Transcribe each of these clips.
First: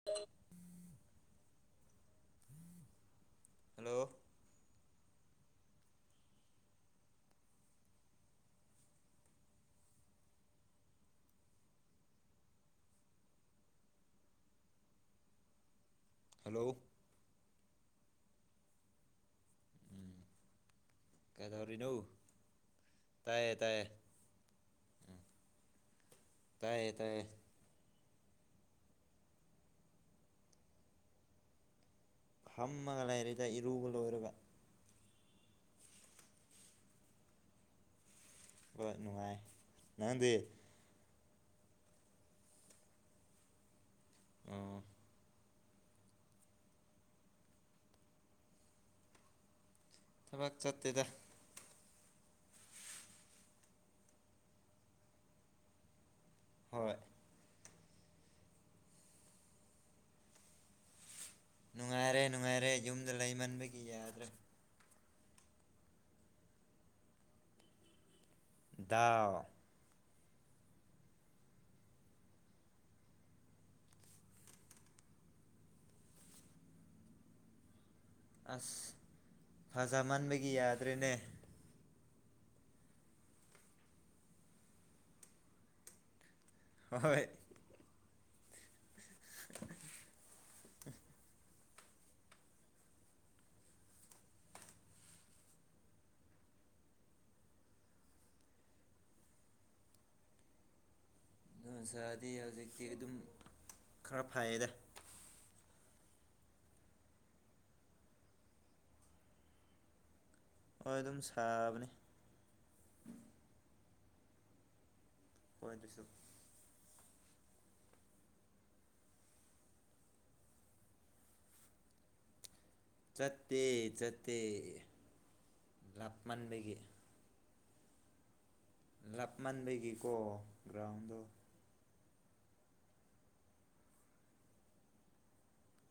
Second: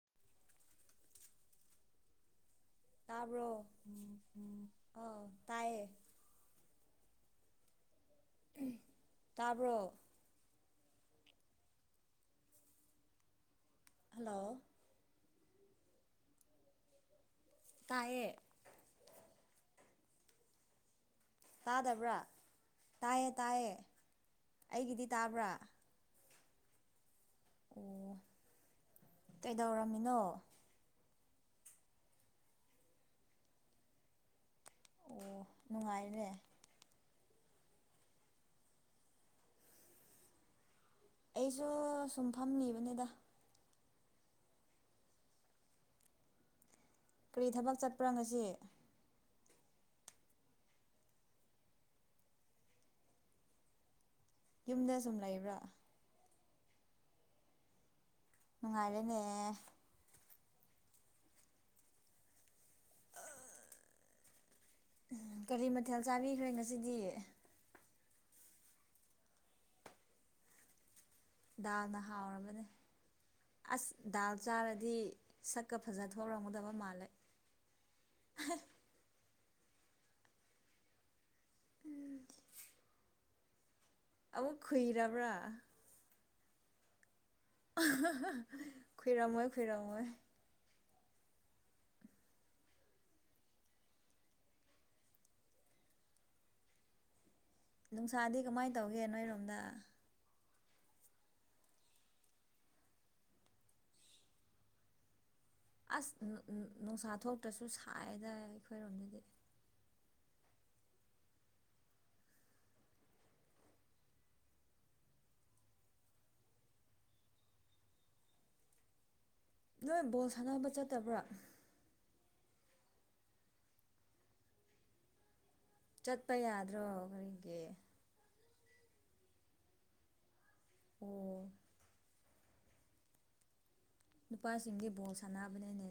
[inaudible] ꯇꯥꯕ꯭ꯔꯣ ꯑ ꯍꯜꯂꯣ ꯎꯝ ꯑꯥ ꯇꯥꯏꯌꯦ ꯇꯥꯕ꯭ꯔꯣ ꯍꯜꯂꯣ ꯍꯜꯂꯣ ꯇꯥꯏꯌꯦ ꯎꯝ ꯀꯩꯗꯧꯔꯤꯅꯣ ꯇꯥꯗꯕ꯭ꯔꯥ ꯇꯥꯏꯌꯦ ꯇꯥꯏꯌꯦ ꯑꯩꯒꯤꯗꯤ ꯇꯥꯕ꯭ꯔꯥ ꯇꯥꯏꯌꯦ ꯇꯥꯏꯌꯦ ꯑꯣ ꯀꯩꯗꯧꯔꯝꯃꯤꯅꯣ ꯐꯝꯃꯒ ꯂꯩꯥꯔꯤꯗ ꯏꯔꯨꯕ ꯂꯣꯏꯔꯒ ꯑꯣ ꯅꯨꯡꯉꯥꯏꯔꯦ ꯍ‌ꯣꯏ ꯅꯨꯡꯉꯥꯏ ꯅꯪꯗꯤ ꯑꯩꯁꯨ ꯁꯨꯝꯐꯝꯃꯤꯕꯅꯤꯗ ꯑꯣ ꯀ꯭ꯔꯤ ꯊꯕꯛ ꯆꯠꯄ꯭ꯔꯥ ꯉꯁꯤ ꯊꯕꯛ ꯆꯠꯇꯦꯗ ꯌꯨꯝꯗ ꯁꯨꯝ ꯂꯩꯕ꯭ꯔꯥ ꯍꯣꯏ ꯅꯨꯡꯉꯥꯏꯔꯦꯅꯦ ꯅꯨꯡꯉꯥꯏꯔꯦ ꯅꯨꯡꯉꯥꯏꯔꯦ ꯌꯨꯝꯗ ꯂꯩꯃꯟꯕꯒꯤ ꯌꯥꯗ꯭ꯔꯦ ꯀꯔꯤ ꯃꯥꯊꯦꯜ ꯆꯥꯕꯤꯈ꯭ꯔꯦ ꯉꯁꯤꯗꯤ ꯗꯥꯎ ꯗꯥꯜꯅ ꯍꯥꯎꯔꯕꯅꯦ ꯑꯁ ꯗꯥꯜ ꯆꯥꯔꯗꯤ ꯁꯛꯀ ꯐꯖꯊꯣꯔꯛꯀꯗꯕ ꯃꯥꯜꯂꯦ ꯑꯁ ꯐꯖ ꯃꯟꯕꯒꯤ ꯌꯥꯗ꯭ꯔꯦꯅꯦ ꯑꯃꯨꯛ ꯈꯨꯏꯔꯕ꯭ꯔꯥ ꯍꯣꯏ ꯈꯨꯏꯔꯝꯃꯣꯏ ꯈꯨꯏꯔꯝꯃꯣꯏ ꯅꯨꯡꯁꯥꯗꯤ ꯀꯃꯥꯏ ꯇꯧꯒꯦ ꯅꯣꯏꯔꯣꯝꯗ ꯅꯨꯡꯁꯥꯗꯤ ꯍꯧꯖꯤꯛꯇꯤ ꯑꯗꯨꯝ ꯈꯔ ꯐꯩꯌꯦꯗ ꯑꯁ ꯅꯨꯡꯁꯥ ꯊꯣꯛꯇ꯭ꯔꯁꯨ ꯁꯥꯏꯗ ꯑꯩꯈꯣꯏꯔꯣꯝꯗꯗꯤ ꯍꯣꯏ ꯑꯗꯨꯝ ꯁꯥꯕꯅꯤ ꯍꯣꯏ ꯑꯗꯨꯁꯨ ꯅꯣꯏ ꯕꯣꯜ ꯁꯥꯟꯅꯕ ꯆꯠꯇꯕ꯭ꯔꯥ ꯆꯠꯇꯦ ꯆꯠꯇꯦ ꯆꯠꯄ ꯂꯥꯞꯃꯟꯕꯒꯤ ꯌꯥꯗ꯭ꯔꯣ ꯀꯔꯤꯒꯤ ꯂꯥꯞꯃꯟꯕꯒꯤꯀꯣ ꯒ꯭ꯔꯥꯎꯟꯗꯣ ꯑꯣ ꯅꯨꯄꯥꯁꯤꯡꯗꯤ ꯕꯣꯜ ꯁꯥꯟꯅꯕꯅꯤꯅꯦ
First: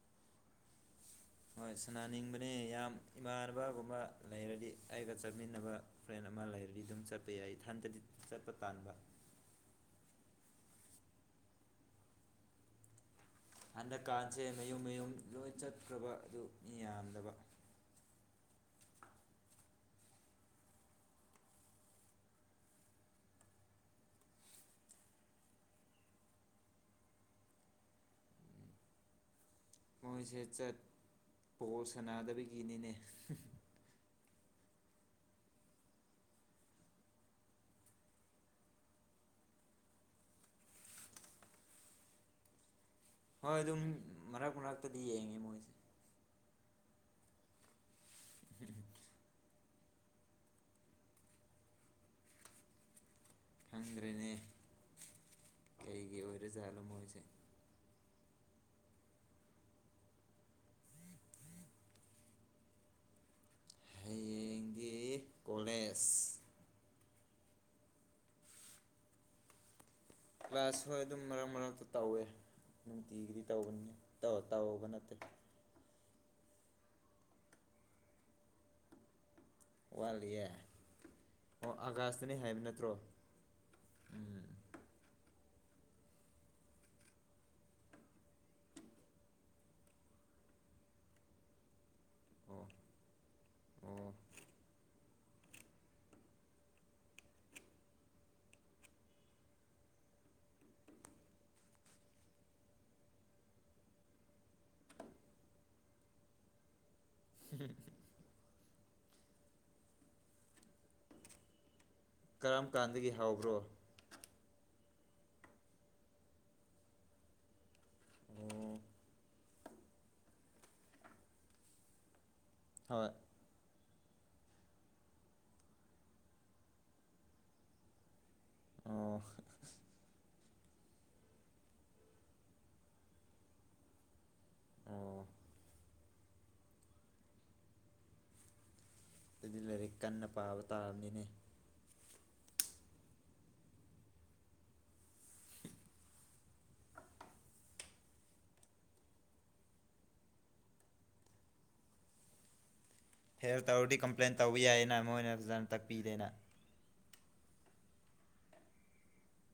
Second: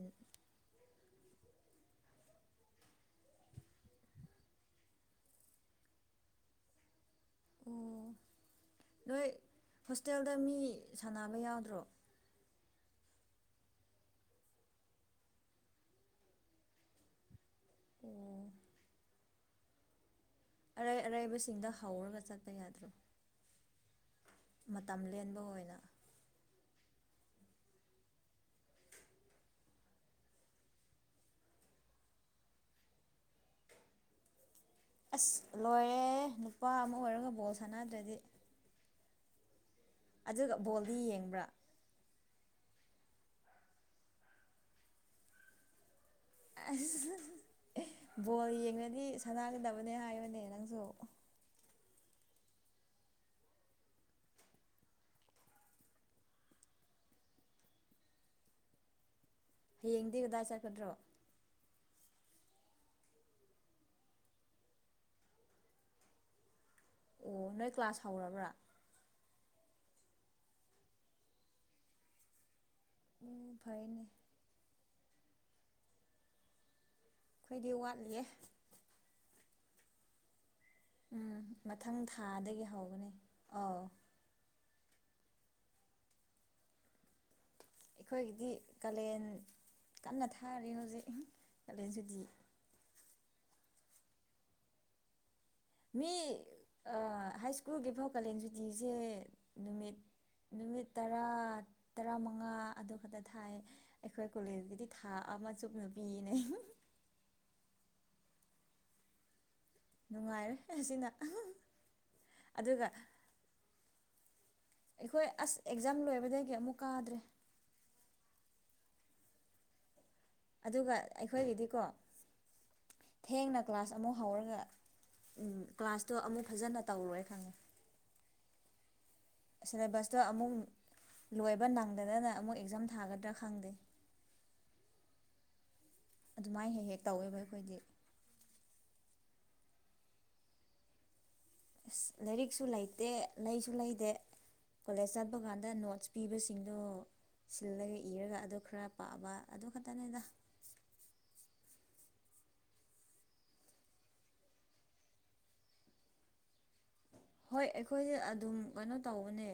ꯍꯣꯏ ꯁꯅꯥꯅꯤꯡꯕꯅꯤ ꯌꯥꯝ ꯏꯃꯥꯟꯅꯕꯒꯨꯝꯕ ꯂꯩꯔꯗꯤ ꯑꯩꯒ ꯆꯠꯃꯤꯟꯅꯕ ꯐ꯭ꯔꯦꯟ ꯑꯃ ꯂꯩꯔꯗꯤ ꯑꯗꯨꯝ ꯆꯠꯄ ꯌꯥꯏ ꯏꯊꯟꯇꯗꯤ ꯑꯣ ꯆꯠꯄ ꯇꯥꯟꯕ ꯅꯣꯏ ꯍꯣꯁꯇꯦꯜꯗ ꯃꯤ ꯁꯥꯟꯅꯕ ꯌꯥꯎꯗ꯭ꯔꯣ ꯍꯟꯗꯛꯀꯥꯟꯁꯦ ꯃꯌꯨꯝ ꯃꯌꯨꯝ ꯂꯣꯏ ꯆꯠꯈ꯭ꯔꯕ ꯑꯗꯨ ꯃꯤ ꯌꯥꯝꯗꯕ ꯑ‌ꯣ ꯑꯔꯩ ꯑꯔꯩꯕꯁꯤꯡꯗ ꯍꯧꯔꯒ ꯆꯠꯄ ꯌꯥꯗ꯭ꯔꯣ ꯃꯇꯝ ꯂꯦꯟꯕ ꯑꯣꯏꯅ ꯃꯣꯏꯁꯦ ꯆꯠ ꯕ‌ꯣꯜ ꯁꯥꯟꯅꯗꯕꯒꯤꯅꯤꯅꯦ ꯑꯁ ꯂꯣꯏꯔꯦ ꯅꯨꯄꯥ ꯑꯃ ꯑꯣꯏꯔꯒ ꯕꯣꯜ ꯁꯥꯟꯅꯗ꯭ꯔꯗꯤ ꯑꯗꯨꯒ ꯕꯣꯜꯗꯤ ꯌꯦꯡꯕ꯭ꯔꯥ ꯍꯣꯏ ꯑꯗꯨꯝ ꯃꯔꯛ ꯃꯔꯛꯇꯗꯤ ꯌꯦꯡꯉꯦ ꯃꯣꯏꯁꯦ ꯑꯁ ꯕꯣꯜ ꯌꯦꯡꯉꯗꯤ ꯁꯥꯟꯅꯒꯗꯕꯅꯦ ꯍꯥꯏꯕꯅꯦ ꯅꯪꯁꯨ ꯈꯪꯗ꯭ꯔꯦꯅꯦ ꯀꯩꯒꯤ ꯑꯣꯏꯔꯖꯥꯠꯅꯣ ꯃꯣꯏꯁꯦ ꯍꯩꯌ‌ꯦꯡꯗꯤ ꯀꯗꯥꯏ ꯆꯠꯀꯗ꯭ꯔꯥ ꯍꯌꯦꯡꯗꯤ ꯀꯣꯂꯦꯖ ꯑꯣ ꯅꯣꯏ ꯀ꯭ꯂꯥꯁ ꯍꯧꯔꯕ꯭ꯔꯥ ꯀ꯭ꯂꯥꯁ ꯍꯣꯏ ꯑꯗꯨꯝ ꯃꯔꯛ ꯃꯔꯛꯇ ꯇꯧꯋꯦ ꯅꯨꯡꯇꯤꯒꯤꯗꯤ ꯎꯝ ꯇꯧꯕꯅꯤ ꯐꯔꯦꯅꯦ ꯇꯧ ꯇꯧꯕ ꯅꯠꯇꯦ ꯑꯩꯈꯣꯏꯗꯤ ꯋꯥꯠꯂꯤꯌꯦ ꯋꯥꯠꯂꯤꯌꯦ ꯎꯝ ꯑꯣ ꯃꯊꯪ ꯑꯥꯒꯥꯥꯁꯇꯅꯤ ꯍꯥꯏꯕ ꯊꯥꯗꯒꯤ ꯅꯠꯇ꯭ꯔꯣ ꯍꯧꯒꯅꯤ ꯑꯧ ꯎꯝ ꯑꯩꯈꯣꯏꯒꯤꯗꯤ ꯀꯥꯂꯦꯟ ꯀꯟꯅ ꯊꯥꯔꯦ ꯍꯧꯖꯤꯛ ꯀꯥꯂꯦꯟꯁꯤꯗꯤ ꯑꯣ ꯑꯣ ꯃꯤ ꯍꯥꯏꯁ꯭ꯀꯨꯜꯒꯤꯐꯥꯎ ꯀꯥꯂꯦꯟ ꯁꯨꯇꯤꯁꯦ ꯅꯨꯃꯤꯠ ꯅꯨꯃꯤꯠ ꯇꯔꯥ ꯇꯔꯥꯃꯉꯥ ꯑꯗꯨ ꯈꯛꯇ ꯊꯥꯏ ꯑꯩꯈꯣꯏ ꯀꯣꯂꯦꯖꯀꯤꯗꯤ ꯊꯥ ꯑꯃ ꯆꯨꯞ ꯅꯨ ꯄꯤꯅꯦ [inaudible] ꯅꯨꯡꯉꯥꯏꯔ ꯑꯁꯤꯅ ꯀꯔꯝ ꯑꯗꯨꯒ ꯀꯥꯟꯗꯒꯤ ꯍꯧꯕ꯭ꯔꯣ ꯑꯩꯈꯣꯏ ꯑꯁ ꯑꯦꯛꯖꯥꯝ ꯂꯣꯏꯕꯗꯒꯤ ꯑꯃꯨꯛ ꯀꯥꯗ꯭ꯔꯦ ꯑꯣ ꯑꯗꯨꯒ ꯑꯩꯈꯣꯏꯒꯤꯗꯤꯀꯣ ꯍꯣꯏ ꯊꯦꯡꯅ ꯀ꯭ꯂꯥꯁ ꯑꯃꯨꯛ ꯍꯧꯔꯒ ꯀ꯭ꯂꯥꯁꯇꯣ ꯑꯃꯨꯛ ꯐꯖꯅ ꯇꯧꯔꯣꯏ ꯈꯪꯉꯦ ꯑꯣ ꯁꯤꯂꯦꯕꯁꯇꯣ ꯑꯃꯨꯛ ꯂꯣꯏꯕ ꯅꯪꯗꯗꯅ ꯑꯃꯨꯛ ꯑꯦꯛꯖꯥꯝ ꯊꯥꯒꯗ꯭ꯔꯥ ꯈꯪꯗꯦ ꯑꯣ ꯑꯗꯨꯃꯥꯏꯅ ꯍꯦꯛ ꯍꯦꯛ ꯇꯧꯋꯦꯕ ꯑꯩꯈꯣꯏꯗꯤ ꯑꯗꯨꯗꯤ ꯂꯥꯏꯔꯤꯛ ꯀꯟꯅ ꯄꯥꯕ ꯇꯥꯕꯅꯤꯅꯦ ꯑꯁ ꯂꯥꯏꯔꯤꯛꯁꯨ ꯂꯩꯇꯦ ꯂꯩꯁꯨ ꯂꯩꯇꯦ ꯀꯣꯂꯦꯖ ꯆꯠꯄ ꯀꯥꯟꯗ ꯅꯣꯠꯁ ꯄꯤꯕꯁꯤꯡꯗꯣ ꯁꯤꯜꯂꯒ ꯏꯔꯒ ꯑꯗꯨ ꯈꯔ ꯄꯥꯕ ꯑꯗꯨ ꯈꯛꯇꯅꯤꯗ ꯐꯦꯔ ꯇꯧꯔꯗꯤ ꯀꯝꯄ꯭ꯂꯦꯟ ꯇꯧꯕ ꯌꯥꯏꯌꯦꯅ ꯃꯣꯏꯅ ꯐꯖꯅ ꯇꯥꯛꯄꯤꯗꯦꯅ ꯍꯣꯏ ꯑꯩꯈꯣꯏꯁꯦ ꯑꯗꯨꯝ ꯀꯩꯅꯣ ꯇꯧꯕꯅꯦ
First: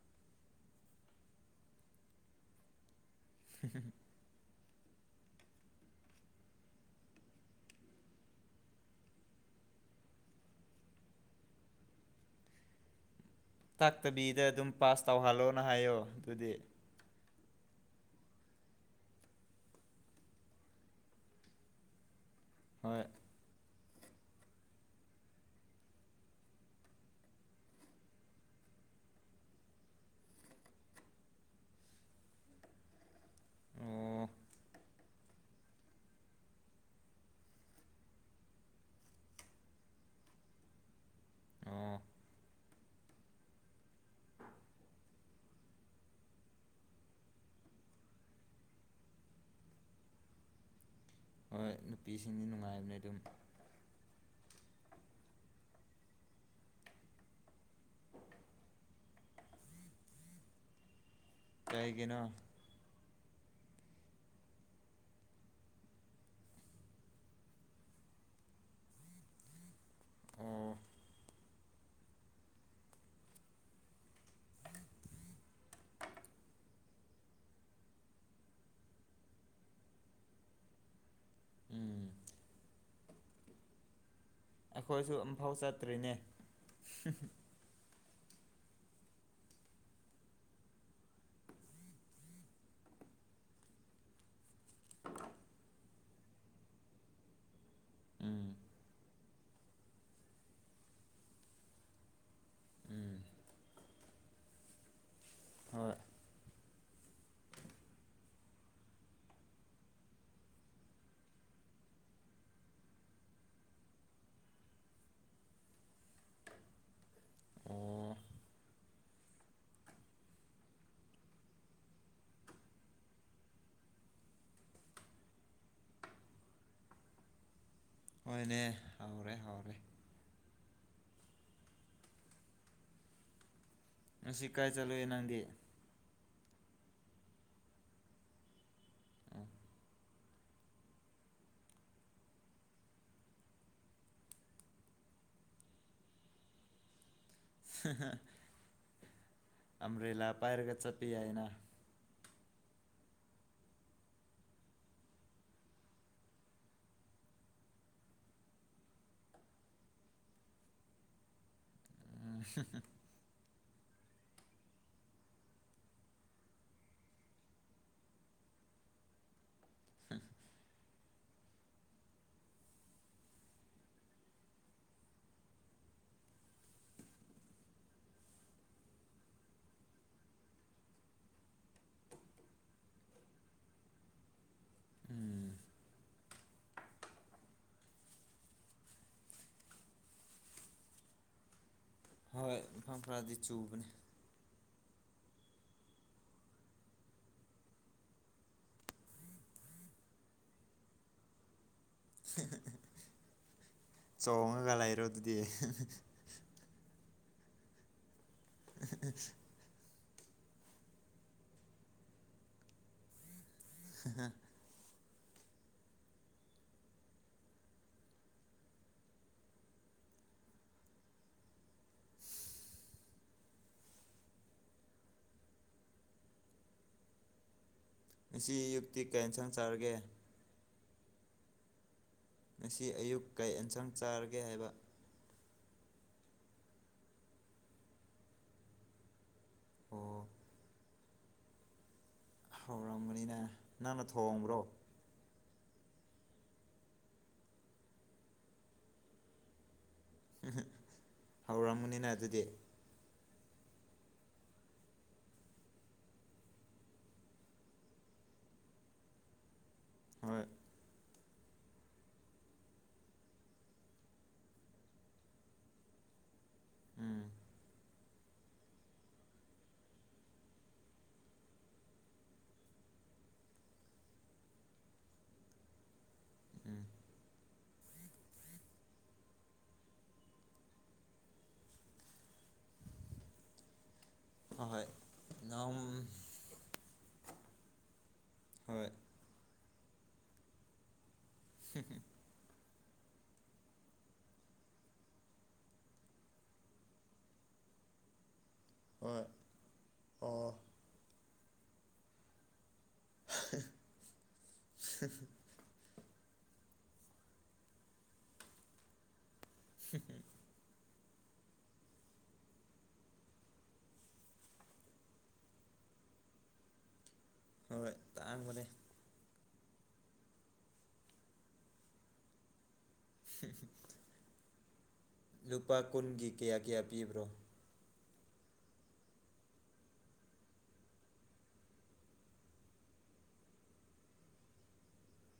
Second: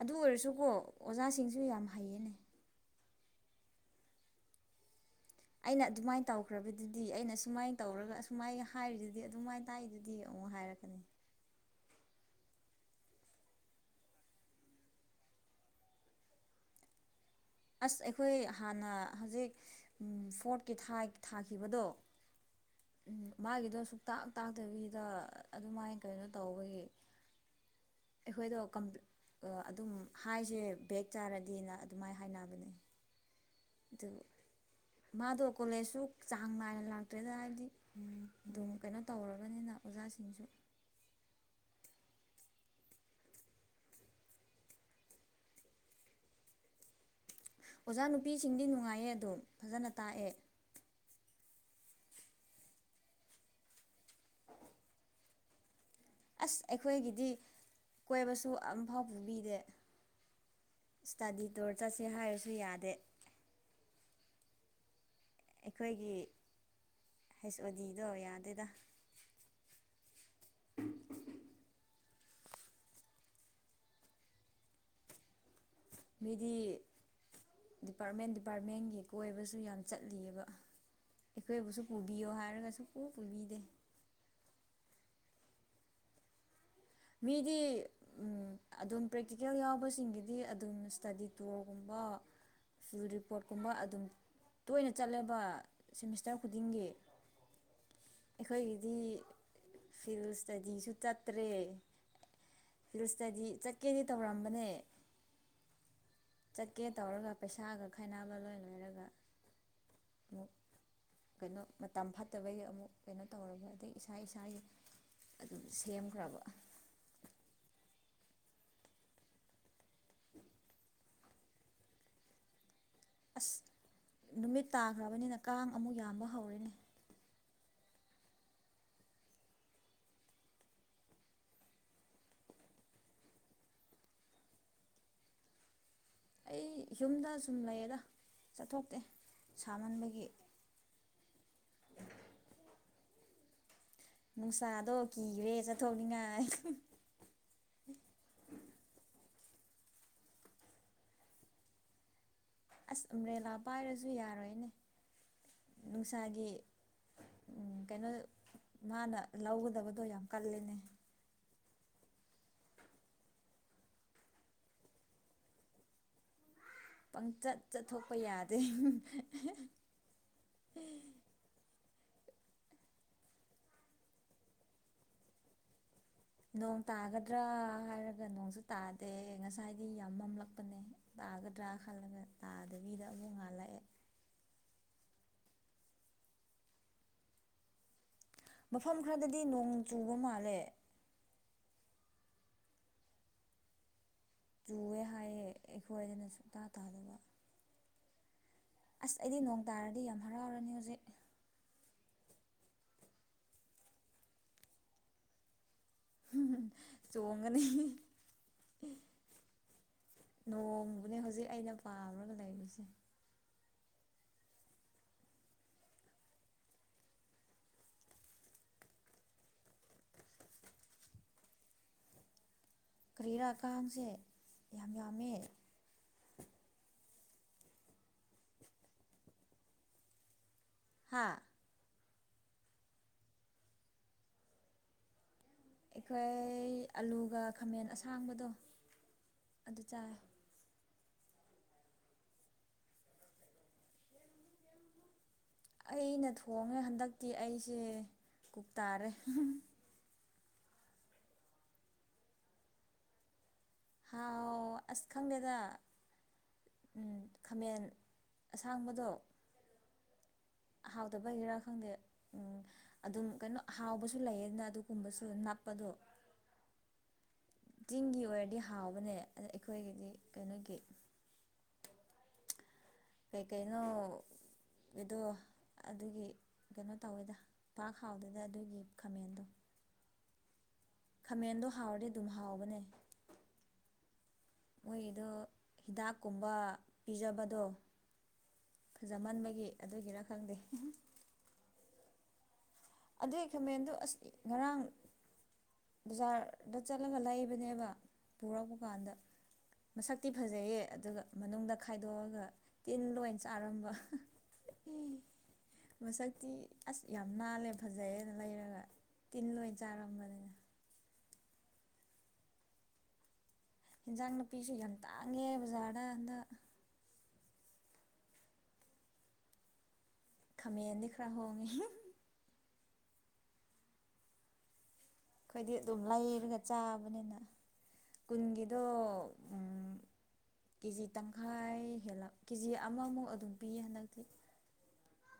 ꯑꯗꯨ ꯑꯣꯏꯔꯁꯨꯀꯣ ꯑꯣꯖꯥꯁꯤꯡꯁꯨ ꯌꯥꯝ ꯍꯩꯌꯦꯅꯦ ꯍꯨꯝ ꯍꯨꯝ ꯑꯩꯅ ꯑꯗꯨꯃꯥꯏꯅ ꯇꯧꯈ꯭ꯔꯕꯗꯨꯗꯤ ꯑꯩꯅ ꯁꯨꯃꯥꯏꯅ ꯇꯧꯔꯒ ꯑꯨꯃꯥꯏ ꯍꯥꯏꯔꯤꯗꯨꯗꯤ ꯑꯗꯨꯃꯥꯏꯅ ꯇꯥꯏꯗꯨꯗꯤ ꯑꯃꯨꯛ ꯍꯥꯏꯔꯛꯀꯅꯤ ꯇꯥꯛꯇꯕꯤꯗ ꯑꯗꯨꯝ ꯄꯥꯁ ꯇꯧꯍꯜꯂꯣꯅ ꯍꯥꯏꯌꯣ ꯑꯗꯨꯗꯤ ꯑꯁ ꯑꯩꯈꯣꯏ ꯍꯥꯟꯅ ꯍꯧꯖꯤꯛ ꯐꯣꯔꯠꯀꯤ ꯊꯥꯈꯤꯕꯗꯣ ꯍꯣꯏ ꯃꯥꯒꯤꯗꯣ ꯁꯨꯛꯇꯥꯛ ꯇꯥꯛꯇꯕꯤꯗ ꯑꯗꯨꯃꯥꯏꯅ ꯀꯩꯅꯣ ꯇꯧꯕꯒꯤ ꯑꯩꯈꯣꯏꯗꯣ ꯑꯗꯨꯝ ꯍꯥꯏꯁꯦ ꯕꯦꯛ ꯆꯥꯔꯗꯤꯅ ꯑꯗꯨꯃꯥꯏ ꯍꯥꯏꯅ [unintelligible] ꯑꯗꯨ ꯑꯣ ꯃꯥꯗꯣ ꯀꯣꯂꯦꯖꯁꯨ ꯆꯥꯡ ꯅꯥꯏꯅ ꯂꯥꯛꯇ꯭ꯔꯦꯗ ꯍꯥꯏꯕꯗꯤ ꯎꯝ ꯑꯗꯨꯝ ꯀꯩꯅꯣ ꯇꯧꯔꯕꯅꯤꯅ ꯑꯣꯖꯥꯁꯤꯡꯁꯨ ꯑꯣ ꯑꯣꯖꯥ ꯅꯨꯄꯤꯁꯤꯡꯗꯤ ꯅꯨꯡꯉꯥꯏꯌꯦ ꯑꯗꯨꯝ ꯐꯖꯅ ꯇꯥꯛꯑꯦ ꯍꯣꯏ ꯅꯨꯄꯤꯁꯤꯡꯗꯤ ꯅꯨꯡꯉꯥꯏꯕꯅꯦ ꯑꯗꯨꯝ ꯑꯁ ꯑꯩꯈꯣꯏꯒꯤꯗꯤ ꯀꯣꯏꯕꯁꯨ ꯑꯝꯐꯥꯎ ꯄꯨꯕꯤꯗꯦ ꯏꯁꯇꯗꯤ ꯇꯣꯔ ꯆꯠꯁꯦ ꯀꯩꯒꯤꯅꯣ ꯍꯥꯏꯔꯁꯨ ꯌꯥꯗꯦ ꯑꯩꯈꯣꯏꯒꯤ ꯍꯩꯁ ꯑꯣ ꯗꯤꯗꯣ ꯌꯥꯗꯦꯗ ꯑ ꯃꯤꯗꯤ ꯗꯤꯄꯥꯔꯠꯃꯦꯟ ꯗꯤꯄꯥꯔꯠꯃꯦꯟꯒꯤ ꯀꯣꯏꯕꯁꯨ ꯌꯥꯝ ꯆꯠꯂꯤꯑꯕ ꯑꯩꯈꯣꯏꯕꯨꯁꯨ ꯎꯝ ꯄꯨꯕꯤꯌꯣ ꯍꯥꯏꯔꯒꯁꯨ ꯀ ꯄꯨꯕꯤꯗꯦ ꯑꯩꯈꯣꯏꯁꯨ ꯑꯃꯝꯐꯥꯎ ꯆꯠꯇ꯭ꯔꯤꯅꯦ ꯃꯤꯗꯤ ꯎꯝ ꯑꯗꯨꯝ ꯄ꯭ꯔꯦꯛꯇꯤꯀꯦꯜ ꯌꯥꯎꯕꯁꯤꯡꯒꯤꯗꯤ ꯑꯗꯨꯝ ꯏꯁꯇꯗꯤ ꯇꯣꯔꯒꯨꯝꯕ ꯨ ꯔꯤꯄꯣꯔꯠꯀꯨꯝꯕ ꯑꯗꯨꯝ ꯇꯣꯏꯅ ꯆꯠꯂꯦꯕ ꯁꯤꯃꯤꯁꯇꯔ ꯈꯨꯗꯤꯡꯒꯤ ꯎꯝ ꯑꯩꯈꯣꯏꯒꯤꯗꯤ ꯐꯤꯜ ꯏꯁꯇꯗꯤꯁꯨ ꯆꯠꯇ꯭ꯔꯦ ꯎꯝ ꯐꯤꯔꯣꯁꯇꯗꯤ ꯆꯠꯀꯦꯗꯤ ꯇꯧꯔꯝꯕꯅꯦ ꯍꯣꯏ ꯆꯠꯀꯦ ꯇꯧꯔꯒ ꯄꯩꯁꯥꯒ ꯈꯥꯏꯅꯕ ꯂꯣꯏ ꯂꯣꯏꯔꯒ ꯃꯨꯛ ꯀꯩꯅꯣ ꯃꯇꯝ ꯐꯠꯇꯕꯒꯤ ꯑꯃꯨꯛ ꯀꯩꯅꯣ ꯇꯧꯔꯒ ꯑꯗꯩ ꯏꯁꯥ ꯏꯁꯥꯒꯤ ꯑꯗꯨ ꯁꯦꯝꯈ꯭ꯔꯕ ꯑ ꯑꯁ ꯅꯨꯃꯤꯠ ꯇꯥꯈ꯭ꯔꯕꯅꯤꯅ ꯀꯥꯡ ꯑꯃꯨꯛ ꯌꯥꯝꯕ ꯍꯧꯔꯦꯅꯦ ꯍꯣꯏꯅꯦ ꯍꯎꯔꯦ ꯍꯥꯎꯔꯦ ꯉꯁꯤ ꯀꯥꯏ ꯆꯠꯂꯨꯌꯦ ꯅꯪꯗꯤ ꯑꯩ ꯌꯨꯝꯗ ꯁꯨꯝ ꯂꯩꯌꯦꯗ ꯆꯠꯊꯣꯛꯇꯦ ꯎꯝ ꯁꯥꯃꯟꯕꯒꯤ ꯅꯨꯡꯁꯥꯗꯣ ꯀꯤꯒꯔꯦ ꯆꯠꯊꯣꯛꯅꯤꯡꯉꯥꯏ ꯍ ꯍ ꯑꯝꯕ꯭ꯔꯦꯂꯥ ꯄꯥꯏꯔꯒ ꯆꯠꯄ ꯌꯥꯏꯦꯅ ꯑꯁ ꯑꯔꯦꯂꯥ ꯄꯥꯏꯔꯁꯨ ꯌꯥꯔꯣꯏꯅꯦ ꯅꯨꯡꯁꯥꯒꯤ ꯎꯝ ꯀꯩꯅꯣ ꯃꯥꯅ ꯂꯧꯒꯗꯕꯗꯣ ꯌꯥꯝ ꯀꯜꯂꯤꯦꯅꯦ ꯍꯍꯝ ꯄꯪꯆꯠ ꯆꯠꯊꯣꯛꯄ ꯌꯥꯗꯦ ꯍꯝ ꯅꯣꯡ ꯇꯥꯒꯗ꯭ꯔꯥ ꯍꯥꯏꯔꯒ ꯅꯣꯡꯁꯨ ꯇꯥꯗꯦ ꯉꯁꯥꯏꯗꯤ ꯌꯥꯝ ꯃꯝꯂꯛꯄꯅꯦ ꯇꯥꯒꯗ꯭ꯔꯥ ꯈꯜꯂꯒ ꯇꯥꯗꯕꯤꯗ ꯑꯃꯨꯛ ꯉꯜꯂꯛꯑꯦ ꯎꯝ ꯃꯐꯝ ꯈꯔꯗꯗꯤ ꯅꯣꯡ ꯆꯨꯕ ꯃꯥꯜꯂꯦ ꯍꯣꯏ ꯃꯐꯝ ꯐꯔꯗꯤ ꯆꯨꯕꯅꯤ ꯆꯨꯑꯦ ꯍꯥꯏꯌꯦꯦ ꯑꯩꯈꯣꯏꯗꯅ ꯁꯨꯛꯇꯇꯥ ꯇꯥꯗꯕ ꯑꯁ ꯑꯩꯗꯤ ꯅꯣꯡ ꯇꯥꯔꯗꯤ ꯌꯥꯝ ꯍꯔꯥꯎꯔꯅꯤ ꯍꯣꯖꯤꯛ ꯆꯣꯡꯉꯒ ꯂꯩꯔꯣ ꯑꯗꯨꯗꯤ ꯎ ꯆꯣꯡꯒꯅꯤ [inaudible] ꯅꯣꯡꯕꯨꯅꯦ ꯍꯧꯖꯤꯛ ꯑꯩꯅ ꯄꯥꯝꯔꯒ ꯂꯩꯔꯤꯕꯁꯦ ꯍ ꯀꯔꯤꯔꯛ ꯀꯥꯡꯁꯦ ꯌꯥꯝ ꯌꯥꯝꯃꯦ ꯉꯁꯤ ꯑꯌꯨꯛꯇꯤ ꯀꯩ ꯍꯦꯟꯖꯥꯡ ꯆꯥꯔꯒꯦ ꯍꯥꯥ ꯉꯁꯤ ꯑꯌꯨꯛ ꯀꯩ ꯑꯦꯟꯁꯥꯡ ꯆꯥꯔꯒꯦ ꯍꯥꯏꯕ ꯑꯩꯈꯣꯏ ꯑꯂꯨꯒ ꯈꯥꯃꯦꯟ ꯑꯁꯥꯡꯕꯗꯣ ꯑꯗꯨ ꯆꯥꯏ ꯑꯣ ꯍꯧꯔꯝꯕꯅꯤꯅ ꯅꯪꯅ ꯊꯣꯡꯕ꯭ꯔꯣ ꯑꯩꯅ ꯊꯣꯡꯉꯦ ꯍꯟꯗꯛꯇꯤ ꯑꯩꯁꯦ ꯀꯨꯛ ꯇꯥꯥꯔꯦ ꯍꯝꯍꯝ ꯍꯥꯎꯔꯝꯒꯅꯤꯅ ꯑꯗꯨꯗꯤ ꯍꯥꯎ ꯑꯁ ꯈꯪꯗꯦꯗ ꯎꯝ ꯈꯥꯃꯦꯟ ꯑꯁꯥꯡꯕꯗꯣ ꯍꯣꯏ ꯍꯥꯎꯗꯕꯒꯦꯔꯥ ꯈꯪꯗꯦ ꯎꯝ ꯑꯗꯨꯝ ꯀꯟꯅꯣ ꯍꯥꯎꯕꯁꯨ ꯂꯩꯌꯦꯠꯅ ꯑꯗꯨꯒꯨꯝꯕꯁꯨ ꯅꯞꯄꯗꯣ ꯎꯝ ꯆꯤꯡꯒꯤ ꯑꯣꯏꯔꯗꯤ ꯍꯥꯎꯕꯅꯦ ꯑꯗ ꯑꯩꯈꯣꯏꯒꯤꯗꯤ ꯀꯩꯅꯣꯒꯤ ꯀꯩꯀꯩꯅꯣꯗꯣ ꯑꯗꯨꯒꯤ ꯎꯝ ꯀꯩꯅꯣ ꯇꯧꯋꯦꯗ ꯄꯥꯛ ꯍꯥꯎꯗꯦꯗ ꯑꯗꯨꯒꯤ ꯈꯥꯃꯦꯟꯗꯣ ꯈꯥꯃꯦꯟꯗꯣ ꯍꯥꯎꯔꯗꯤ ꯑꯗꯨꯝ ꯍꯥꯎꯕꯅꯦ ꯑꯍꯣꯏ ꯃꯣꯏꯒꯤꯗꯨ ꯅꯝ ꯍꯤꯗꯥꯛꯀꯨꯝꯕ ꯄꯤꯖꯕꯗꯣ ꯍꯣꯏ ꯖꯃꯟꯕꯒꯤ ꯑꯗꯨꯒꯤꯔ ꯈꯪꯗꯦ ꯍꯝ ꯍꯝ [inaudible] ꯑꯗꯨꯒꯤ ꯈꯥꯃꯦꯟꯗꯨ ꯑꯁ ꯉꯔꯥꯡ ꯕꯖꯥꯔꯗ ꯆꯠꯂꯒ ꯂꯩꯥꯏꯕꯅꯦꯕ ꯄꯨꯔꯛꯄ ꯀꯥꯟꯗ ꯍꯣꯏ ꯃꯁꯛꯇꯤ ꯑꯣ ꯐꯖꯩꯌꯦ ꯑꯗꯨꯒ ꯃꯅꯨꯡꯗ ꯈꯥꯏꯗꯣꯛꯑꯒ ꯇꯤꯟ ꯂꯣꯏꯟ ꯌꯥꯎꯔꯝꯕ ꯃꯁꯛꯇꯤ ꯑꯁ ꯌꯥꯝ ꯅꯥꯜꯂꯦꯕ ꯐꯖꯩꯌꯦꯅ ꯂꯩꯔꯒ ꯇꯤꯟ ꯑꯣꯏꯅ ꯆꯥꯔꯝꯕꯅꯤꯅ ꯍꯤꯟꯖꯥꯡ ꯅꯥꯄꯤꯁꯨ ꯌꯥꯝ ꯇꯥꯡꯉꯦ ꯕꯖꯥꯔꯗ ꯍꯟꯗꯥꯛ ꯍꯣꯏ ꯇꯥꯛꯕꯅꯦ ꯈꯥꯃꯦꯟꯗꯤ ꯈꯔ ꯍꯣꯡꯉꯦ ꯍ [inaudible] ꯑꯈꯣꯏꯗꯤ ꯑꯗꯨꯝ ꯀꯌꯥ ꯂꯩꯔꯒ ꯀꯌꯥ ꯄꯤꯕ꯭ꯔꯣ ꯆꯥꯕꯅꯤꯅ ꯀꯨꯟꯒꯤꯗꯣ ꯑꯝ ꯀꯦꯖꯤ ꯇꯪꯈꯥꯏ ꯍꯦꯜꯂꯛ ꯀꯦꯖꯤ ꯑꯃꯃꯨꯛ ꯑꯗꯨꯝ ꯄꯤꯌꯦ ꯍꯟꯗꯛꯇꯤ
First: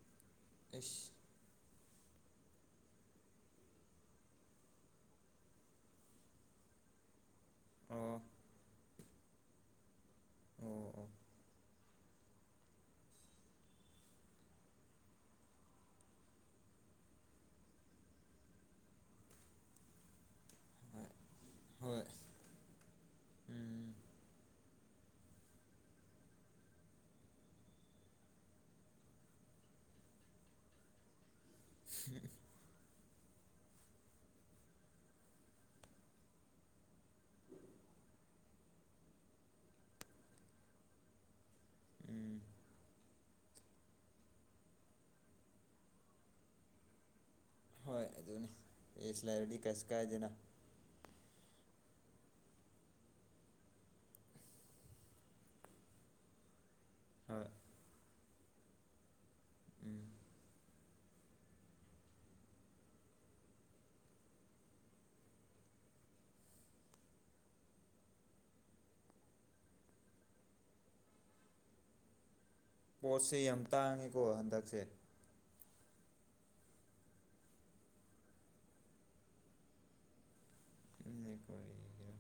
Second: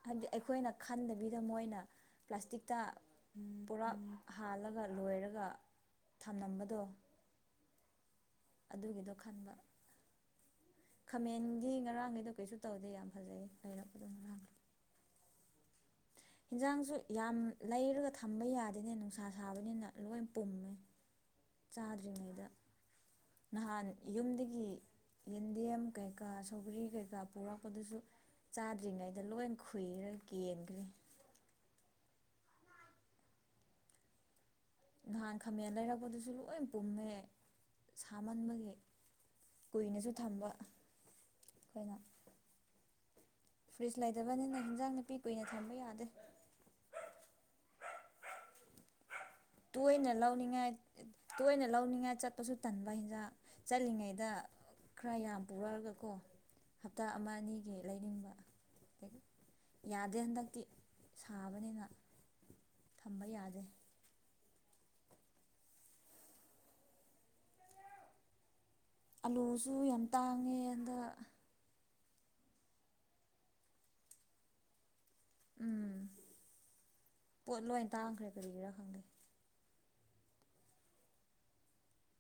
ꯍꯥꯗꯤ ꯑꯩꯈꯣꯏꯅ ꯑꯩꯁ ꯈꯟꯗꯕꯤ ꯃꯣꯏꯅ ꯄ꯭ꯂꯥꯁꯇꯤꯛꯇ ꯑꯝ ꯄꯨꯔꯛ ꯍꯥꯜꯂ ꯒ ꯂꯣꯏꯔꯒ ꯊꯝꯂꯝꯕꯗꯣ ꯑꯝ ꯑꯗꯨꯒꯤꯗꯣ ꯈꯟꯕ ꯑꯣ ꯑꯣ ꯈꯥꯃꯦꯟꯒꯤ ꯉꯔꯥꯡꯈꯩꯗꯣ ꯀꯩꯁꯨ ꯇꯧꯗꯦ ꯌꯥꯝ ꯐꯖꯩ ꯂꯩꯔꯛꯄꯗꯣ ꯉꯔꯥꯡ ꯍꯤꯟꯖꯥꯡꯁꯨ ꯌꯥꯝ ꯂꯩꯔꯒ ꯊꯝꯕ ꯌꯥꯗꯦꯅꯦ ꯅꯨꯡꯁꯥ ꯁꯥꯕꯅꯤꯅ ꯂꯣꯏ ꯄꯨꯝꯃꯦ ꯍꯣꯏ ꯍꯣꯏ ꯆꯥꯗ꯭ꯔꯤꯉꯩꯗ ꯎꯝ ꯅꯍꯥꯟ ꯌꯨꯝꯗꯒꯤ ꯌꯦꯟꯗꯦꯝ ꯀꯩꯀꯥ ꯁꯧꯒꯔꯤ ꯀꯩꯀꯥ ꯄꯨꯔꯛꯄꯗꯁꯨ ꯆꯥꯗ꯭ꯔꯤꯉꯩꯗ ꯂꯣꯏ ꯈꯨꯨꯏꯔ ꯀꯦꯟꯈ꯭ꯔꯦ ꯎꯝ [inaudible] ꯅꯍꯥꯟ ꯈꯥꯃꯦꯟ ꯂꯩꯔꯛꯄꯗꯨꯁꯨ ꯂꯣꯏ ꯄꯨꯝꯃꯦ ꯁꯥꯃꯟꯕꯒꯤ ꯀꯨꯏꯅꯁꯨ ꯊꯝꯕ ꯑꯈꯣꯏꯅ ꯎꯝ ꯐ꯭ꯔꯤꯖ ꯂꯩꯇꯕꯅꯤꯅ ꯍꯤꯟꯖꯥꯡ ꯅꯥꯄꯤ ꯀꯨꯏꯅ ꯊꯝꯕ ꯌꯥꯗ꯭ꯔꯦ ꯍꯣꯏ ꯑꯗꯨꯅꯦ ꯐ꯭ꯔꯦꯁ ꯂꯥꯏꯔꯗꯤ ꯇꯣꯏꯅ ꯂꯧꯅꯤꯡꯉꯥꯏ ꯇꯣꯏꯅ ꯂꯧꯅꯤꯡꯉꯥꯏ ꯆꯠꯄꯁꯨ ꯇꯟꯕ ꯍꯦꯟꯖꯥꯡ ꯆꯠꯂꯤꯉꯩꯗ ꯈꯔ ꯌꯥꯝ ꯄꯨꯔꯛꯑꯒ ꯀꯣ ꯍꯞꯇꯥ ꯑꯃ ꯍꯣꯏ ꯑꯅꯤꯒꯤ ꯂꯩꯅꯤꯡꯕ ꯎꯝ ꯌꯥꯗꯦ ꯍꯟꯗꯛꯇꯤ ꯁꯥꯕꯅꯤꯅ ꯊꯝꯕ ꯌꯥꯗꯦ ꯑꯂꯨꯁꯨ ꯌꯥꯝ ꯇꯥꯡꯉꯦ ꯍꯟꯗꯛ ꯄꯣꯠꯁꯦ ꯌꯥꯝ ꯇꯥꯡꯉꯤꯀꯣ ꯍꯟꯗꯛꯁꯦ ꯎꯝ ꯄꯣꯠ ꯂꯣꯏ ꯇꯥꯡꯈ꯭ꯔꯦ ꯀꯔꯤꯒꯤꯔꯥ ꯈꯪꯗꯦ ꯇꯨꯅꯦ ꯀꯔꯤꯒꯤꯔ